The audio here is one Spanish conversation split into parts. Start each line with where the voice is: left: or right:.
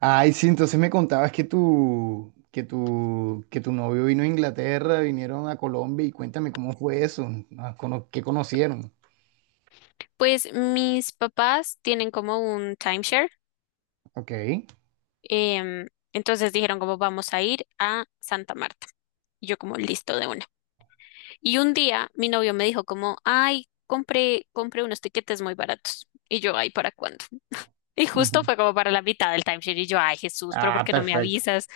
right: Ay, sí, entonces me contabas que tu novio vino a Inglaterra, vinieron a Colombia y cuéntame cómo fue eso, qué conocieron.
left: Pues mis papás tienen como un timeshare,
right: Ok.
left: em, entonces dijeron como vamos a ir a Santa Marta. Y yo como listo de una. Y un día mi novio me dijo como, ay, compré unos tiquetes muy baratos. Y yo, ay, ¿para cuándo? Y justo
right: Ujú.
left: fue como para la mitad del timeshare. Y yo, ay, Jesús, pero
right: Ah,
left: ¿por qué no me
right: perfecto.
left: avisas?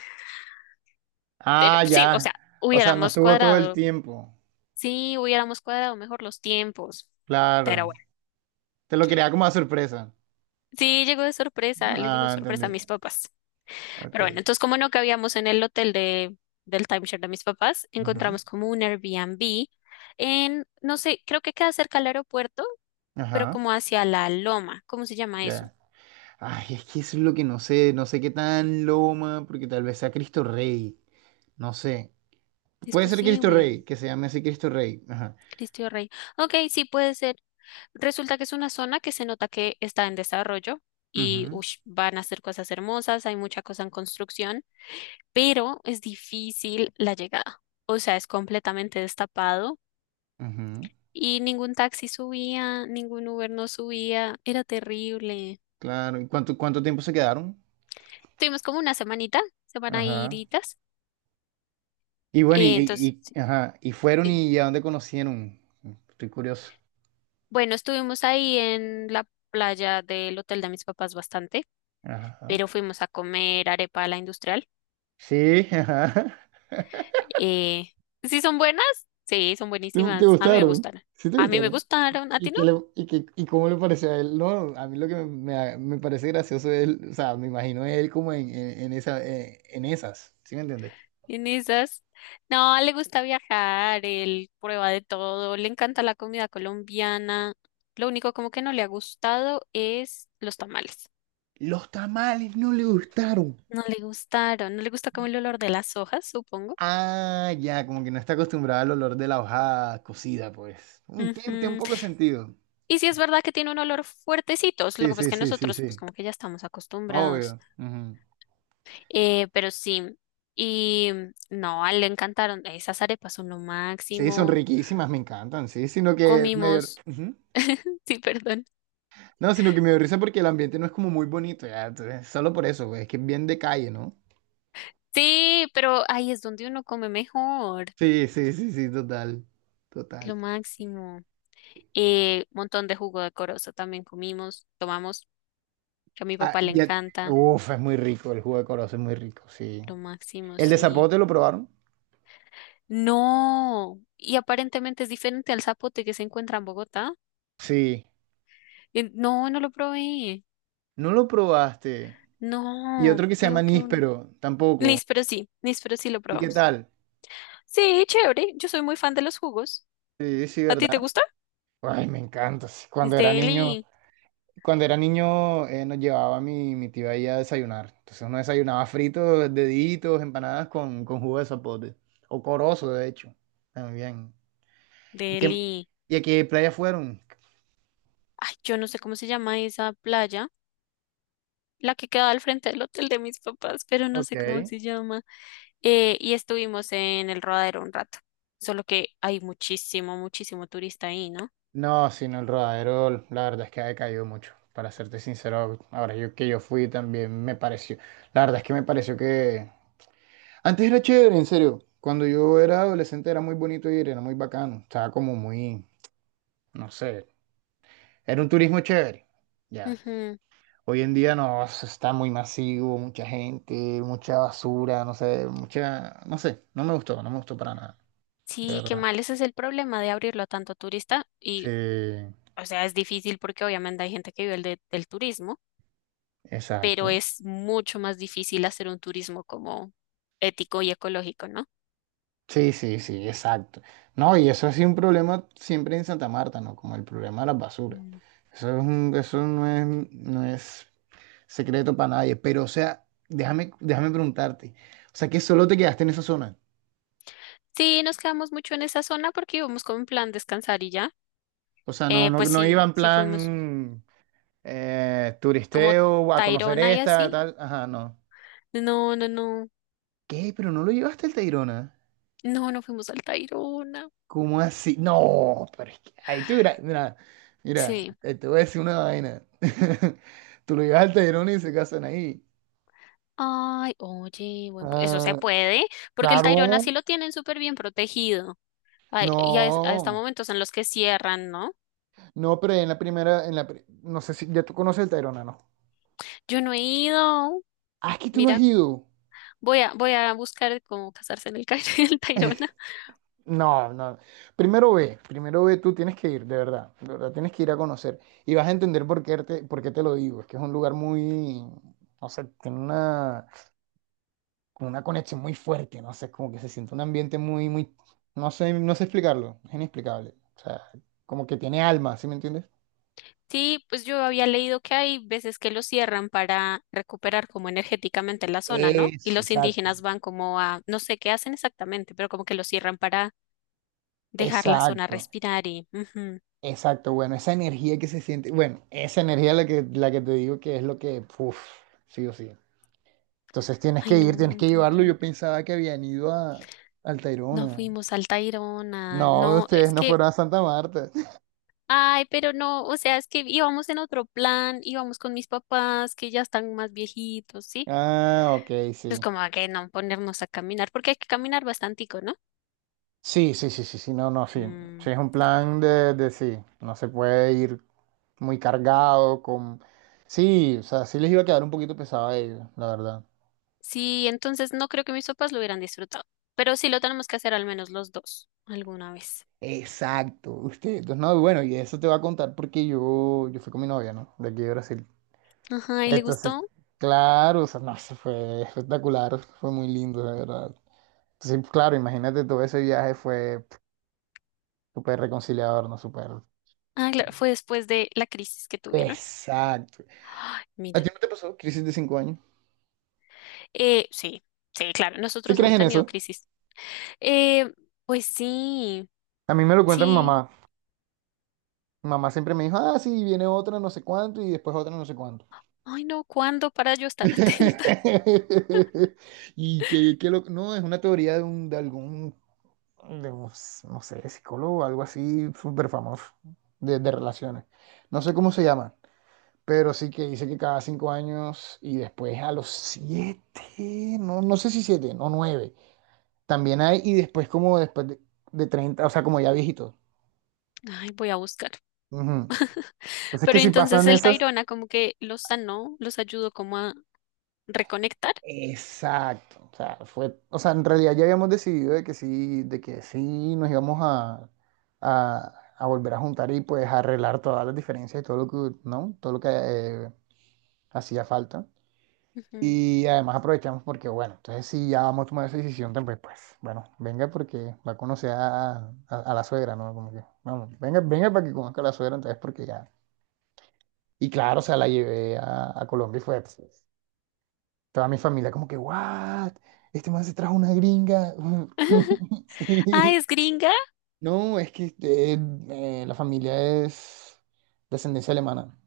left: Pero
right: Ah,
left: sí, o sea,
right: ya. O sea, no
left: hubiéramos
right: estuvo todo el
left: cuadrado,
right: tiempo.
left: sí, hubiéramos cuadrado mejor los tiempos. Pero
right: Claro.
left: bueno.
right: Te lo quería como a sorpresa.
left: Sí, llegó de sorpresa, le llegó de
right: Ah,
left: sorpresa a
right: entendí.
left: mis papás.
right: Ok.
left: Pero bueno, entonces como no cabíamos en el del timeshare de mis papás,
right: Ujú.
left: encontramos como un Airbnb en, no sé, creo que queda cerca al aeropuerto, pero
right: Ajá.
left: como hacia la Loma. ¿Cómo se llama eso?
right: Ya. Ay, es que eso es lo que no sé, no sé qué tan loma, porque tal vez sea Cristo Rey. No sé.
left: Es
right: Puede ser Cristo
left: posible.
right: Rey, que se llame así Cristo Rey. Ajá.
left: Cristo Rey. Ok, sí puede ser. Resulta que es una zona que se nota que está en desarrollo y
right: Ujú,
left: ush, van a hacer cosas hermosas, hay mucha cosa en construcción, pero es difícil la llegada. O sea, es completamente destapado.
right: ujú.
left: Y ningún taxi subía, ningún Uber no subía, era terrible.
right: Claro. ¿Y cuánto tiempo se quedaron?
left: Tuvimos como una semanita, semana
right: Ajá.
left: iritas.
right: Y bueno,
left: eh, entonces, sí,
right: ajá. ¿Y fueron
left: sí.
right: y a dónde conocieron? Estoy curioso.
left: Bueno, estuvimos ahí en la playa del hotel de mis papás bastante,
right: Ajá.
left: pero fuimos a comer arepa a la industrial.
right: Sí, ajá.
left: Eh, ¿Sí son buenas? Sí, son
right: ¿Te, te
left: buenísimas. A mí me
right: gustaron?
left: gustaron.
right: Sí, te
left: A mí me
right: gustaron.
left: gustaron. ¿A ti
right: ¿Y
left: no?
right: qué le- y qué- y cómo le pareció a él? No, a mí lo que me parece gracioso es él, o sea, me imagino a él como en esas, ¿sí me entiendes?
left: En esas, no, le gusta viajar, él prueba de todo, le encanta la comida colombiana. Lo único como que no le ha gustado es los tamales.
right: Los tamales no le gustaron.
left: No le gustaron, no le gusta como el olor de las hojas, supongo.
right: Ah, ya, como que no está acostumbrada al olor de la hoja cocida, pues. Tiene un
left: Ujú.
right: poco de sentido.
left: Y sí es verdad que tiene un olor fuertecito, lo que
right: Sí,
left: pasa es
right: sí,
left: que
right: sí, sí,
left: nosotros pues
right: sí.
left: como que ya estamos acostumbrados.
right: Obvio. Ujú.
left: Pero sí, y no, a él le encantaron, esas arepas son lo
right: Sí, son
left: máximo.
right: riquísimas, me encantan, sí, sino que
left: Comimos,
right: ujú.
left: sí, perdón.
right: No, sino que me dio risa porque el ambiente no es como muy bonito, ya, entonces, solo por eso, güey, es que es bien de calle, ¿no?
left: Sí, pero ahí es donde uno come mejor.
right: Sí, sí, sí, sí, total,
left: Lo
right: total.
left: máximo. Montón de jugo de corozo también comimos, tomamos, que a mi
right: Ah,
left: papá le
right: ya,
left: encanta.
right: uf, es muy rico, el jugo de corozo es muy rico, sí.
left: Lo máximo,
right: ¿El de
left: sí.
right: zapote lo probaron?
left: No, y aparentemente es diferente al zapote que se encuentra en Bogotá.
right: Sí.
left: No, no lo probé.
right: No lo probaste. Y
left: No,
right: otro que se llama
left: tengo que un...
right: níspero, tampoco.
left: Nis, pero sí lo
right: ¿Y qué
left: probamos.
right: tal?
left: Sí, chévere. Yo soy muy fan de los jugos.
right: Sí, sí,
left: ¿A ti
right: ¿verdad?
left: te gusta?
right: Ay, me encanta. Sí.
left: Es
right: Cuando era niño,
left: Delhi,
right: nos llevaba mi tía ahí a desayunar. Entonces uno desayunaba fritos, deditos, empanadas con jugo de zapote. O corozo, de hecho. También. ¿Y, qué-
left: Delhi.
right: y a qué playa fueron?
left: Ay, yo no sé cómo se llama esa playa. La que quedaba al frente del hotel de mis papás, pero no
right: Ok.
left: sé cómo se llama. Y estuvimos en el Rodadero un rato, solo que hay muchísimo, muchísimo turista ahí, ¿no?
right: No, sino el rodadero, la verdad es que ha decaído mucho. Para serte sincero, ahora yo que yo fui también me pareció. La verdad es que me pareció que antes era chévere, en serio. Cuando yo era adolescente era muy bonito ir, era muy bacano. Estaba como muy, no sé, era un turismo chévere. Ya.
left: Ujú.
right: Hoy en día no, eso está muy masivo, mucha gente, mucha basura, no sé, mucha, no sé, no me gustó, no me gustó para nada, de, sí,
left: Sí, qué
right: verdad.
left: mal, ese es el problema de abrirlo a tanto turista
right: Sí,
left: y, o sea, es difícil porque obviamente hay gente que vive del turismo. Pero
right: exacto.
left: es mucho más difícil hacer un turismo como ético y ecológico, ¿no?
right: Sí, sí, sí, exacto. No, y eso es un problema siempre en Santa Marta, ¿no? Como el problema de las basuras.
left: Mm.
right: Eso no es, secreto para nadie. Pero, o sea, déjame preguntarte. O sea, que solo te quedaste en esa zona.
left: Sí, nos quedamos mucho en esa zona porque íbamos como en plan descansar y ya.
right: O sea, no, no,
left: Pues
right: no iba
left: sí,
right: en
left: sí fuimos
right: plan
left: como
right: turisteo a conocer
left: Tayrona y
right: esta,
left: así.
right: tal. Ajá, no.
left: No, no, no,
right: ¿Qué? Pero no lo llevaste al Tayrona.
left: no, no fuimos al Tayrona.
right: ¿Cómo así? No, pero es que ahí tú, mira, mira, mira,
left: Sí.
right: te voy a decir una vaina. Tú lo llevas al Tayrona y se casan ahí.
left: Ay, oye, eso se
right: Ah,
left: puede, porque el Tayrona
right: claro,
left: sí lo tienen súper bien protegido. Ay, y a, es- a hasta
right: no,
left: momentos en los que cierran, ¿no?
right: no, pero en la primera, en la, pri- no sé si ya tú conoces el Tayrona, ¿no?
left: Yo no he ido.
right: Ah, es que tú no has
left: Mira.
right: ido.
left: Voy a buscar cómo casarse en el Cairo y el Tayrona.
right: No, no. Primero ve, tú tienes que ir, de verdad, tienes que ir a conocer. Y vas a entender por qué te lo digo. Es que es un lugar muy, no sé, tiene una como una conexión muy fuerte, no sé, es como que se siente un ambiente muy, muy, no sé, no sé explicarlo, es inexplicable. O sea, como que tiene alma, ¿sí me entiendes?
left: Sí, pues yo había leído que hay veces que lo cierran para recuperar como energéticamente la zona, ¿no? Y
right: Eso,
left: los
right: exacto,
left: indígenas van como a, no sé qué hacen exactamente, pero como que lo cierran para dejar la zona
right: exacto,
left: respirar y... ujú.
right: exacto, bueno, esa energía que se siente, bueno, esa energía la que te digo que es lo que, uff, sí o sí. Entonces tienes
left: Ay,
right: que ir, tienes
left: no,
right: que
left: tengo
right: llevarlo.
left: que
right: Yo
left: ir.
right: pensaba que habían ido a, al
left: No
right: Tayrona.
left: fuimos al Tayrona,
right: No,
left: no,
right: ustedes
left: es
right: no
left: que...
right: fueron a Santa Marta.
left: Ay, pero no, o sea, es que íbamos en otro plan, íbamos con mis papás que ya están más viejitos, ¿sí?
right: Ah, ok,
left: Pues
right: sí.
left: como a que no ponernos a caminar, porque hay que caminar bastantico, ¿no?
right: Sí, sí, sí, sí, sí, no, no, sí. Sí,
left: Mm.
right: es un plan de sí. No se puede ir muy cargado con... Sí, o sea, sí les iba a quedar un poquito pesado a ellos, la verdad.
left: Sí, entonces no creo que mis papás lo hubieran disfrutado, pero sí lo tenemos que hacer al menos los dos alguna vez.
right: Exacto, usted. Entonces, no, bueno, y eso te va a contar porque yo fui con mi novia, ¿no? De aquí de Brasil.
left: Ajá, ¿y le
right: Entonces,
left: gustó?
right: claro, o sea, no, eso fue espectacular, fue muy lindo, de verdad. Entonces, claro, imagínate, todo ese viaje fue pf, súper reconciliador, ¿no? Súper...
left: Ah, claro, fue después de la crisis que tuvieron.
right: Exacto.
left: Ay,
right: ¿A ti
left: mira,
right: no te pasó crisis de 5 años?
left: sí, sí, claro,
right: ¿Sí
left: nosotros
right: crees
left: hemos
right: en
left: tenido
right: eso?
left: crisis. Eh, pues sí,
right: A mí me lo cuenta mi
left: sí.
right: mamá. Mi mamá siempre me dijo, ah, sí, viene otra no sé cuánto y después otra no sé cuánto.
left: Ay, no, ¿cuándo para yo estar atenta?
right: No, es una teoría de un no sé, psicólogo o algo así súper famoso de relaciones. No sé cómo se llama, pero sí que dice que cada 5 años y después a los siete, no, no sé si siete, no nueve, también hay y después como después de 30, o sea, como ya viejitos.
left: Ay, voy a buscar.
right: Ujú. Entonces
left: Pero
right: que si
left: entonces
right: pasan
left: el
right: esas...
left: tayrona como que los sanó, los ayudó como a reconectar.
right: Exacto. O sea, en realidad ya habíamos decidido de que sí nos íbamos a volver a juntar y pues arreglar todas las diferencias y todo lo que, ¿no? Todo lo que hacía falta.
left: Ujú.
right: Y además aprovechamos porque, bueno, entonces si ya vamos a tomar esa decisión, tan, pues bueno, venga porque va a conocer a la suegra, ¿no? Como que, vamos, venga, venga para que conozca a la suegra, entonces porque ya. Y claro, o sea, la llevé a Colombia y fue... pues, toda mi familia como que, ¿what? Este man se trajo una gringa.
left: Ah,
right: Sí.
left: ¿es gringa?
right: No, es que la familia es descendencia alemana,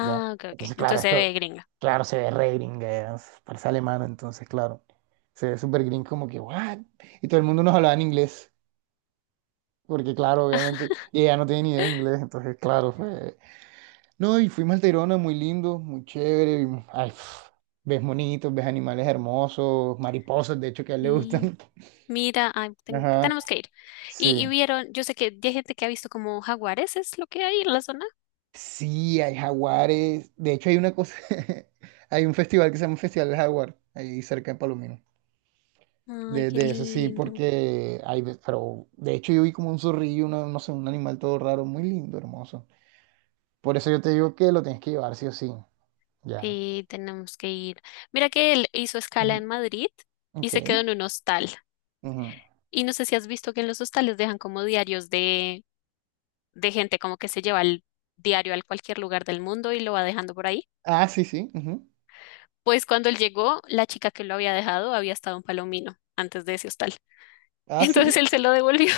right: ¿ya?
left: ok, ok.
right: Entonces, claro,
left: Entonces se
right: esto,
left: ve gringa.
right: claro, se ve re gringa, parece alemana, entonces, claro, se ve súper gringa como que, ¿what? Y todo el mundo nos hablaba en inglés, porque, claro, obviamente, y ella no tiene ni idea de inglés, entonces, claro, fue... No, y fuimos al Tayrona, muy lindo, muy chévere. Ay, pf, ves monitos, ves animales hermosos, mariposas, de hecho, que a él le gustan.
left: Mira, ay, tengo,
right: Ajá,
left: tenemos que ir.
right: sí.
left: Y vieron, yo sé que ya hay gente que ha visto como jaguares, es lo que hay en la zona.
right: Sí, hay jaguares. De hecho, hay una cosa, hay un festival que se llama Festival del Jaguar, ahí cerca de Palomino.
left: Ay,
right: De,
left: qué
right: de eso sí,
left: lindo.
right: porque pero de hecho yo vi como un zorrillo, no sé, un animal todo raro, muy lindo, hermoso. Por eso yo te digo que lo tienes que llevar sí o sí. Ya.
left: Sí, tenemos que ir. Mira que él hizo escala
right: Ujú.
left: en Madrid y
right: Ok.
left: se quedó en un hostal.
right: Ujú.
left: Y no sé si has visto que en los hostales dejan como diarios de gente como que se lleva el diario al cualquier lugar del mundo y lo va dejando por ahí.
right: Ah, sí, sí. Ujú.
left: Pues cuando él llegó, la chica que lo había dejado había estado en Palomino antes de ese hostal.
right: Ah, sí.
left: Entonces él se lo devolvió.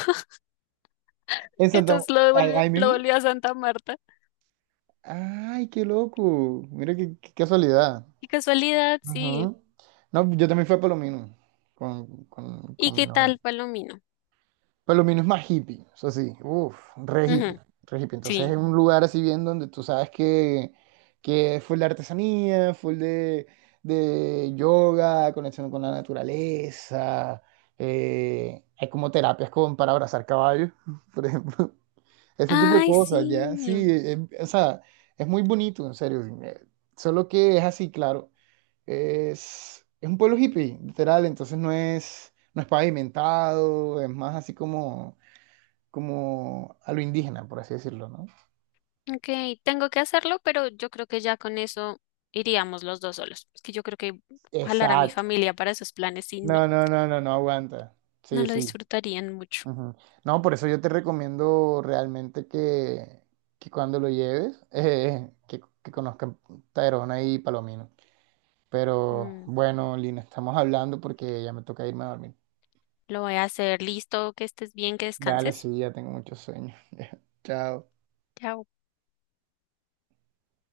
right: En Santa,
left: Entonces lo
right: ahí,
left: devolvió,
right: ahí
left: lo
right: mismo.
left: volvió a Santa Marta.
right: Ay, qué loco. Mira qué casualidad.
left: Qué casualidad, sí.
right: Ajá. No, yo también fui a Palomino con, con,
left: ¿Y
right: con mi
left: qué
right: novia.
left: tal, Palomino?
right: Palomino es más hippie, eso sí, uff, re hippie,
left: Ujú,
right: re hippie. Entonces es
left: sí.
right: un lugar así bien donde tú sabes que full de artesanía, full de yoga, conexión con la naturaleza. Hay como terapias para abrazar caballos, por ejemplo. Ese tipo de
left: Ay,
right: cosas, ya, sí,
left: sí.
right: o sea, es muy bonito, en serio. Solo que es así, claro. Es un pueblo hippie, literal, entonces no es, pavimentado, es más así como a lo indígena, por así decirlo, ¿no?
left: Ok, tengo que hacerlo, pero yo creo que ya con eso iríamos los dos solos. Es que yo creo que jalar a mi
right: Exacto.
left: familia para esos planes y no,
right: No, no, no, no, no aguanta. Sí,
left: no lo
right: sí.
left: disfrutarían mucho.
right: Ujú. No, por eso yo te recomiendo realmente que cuando lo lleves, que conozcan Tayrona y Palomino. Pero
left: Mm,
right: bueno, Lina, estamos hablando porque ya me toca irme a dormir.
left: lo voy a hacer. Listo, que estés bien, que
right: Dale,
left: descanses.
right: sí, ya tengo mucho sueño. Chao.
left: Chao.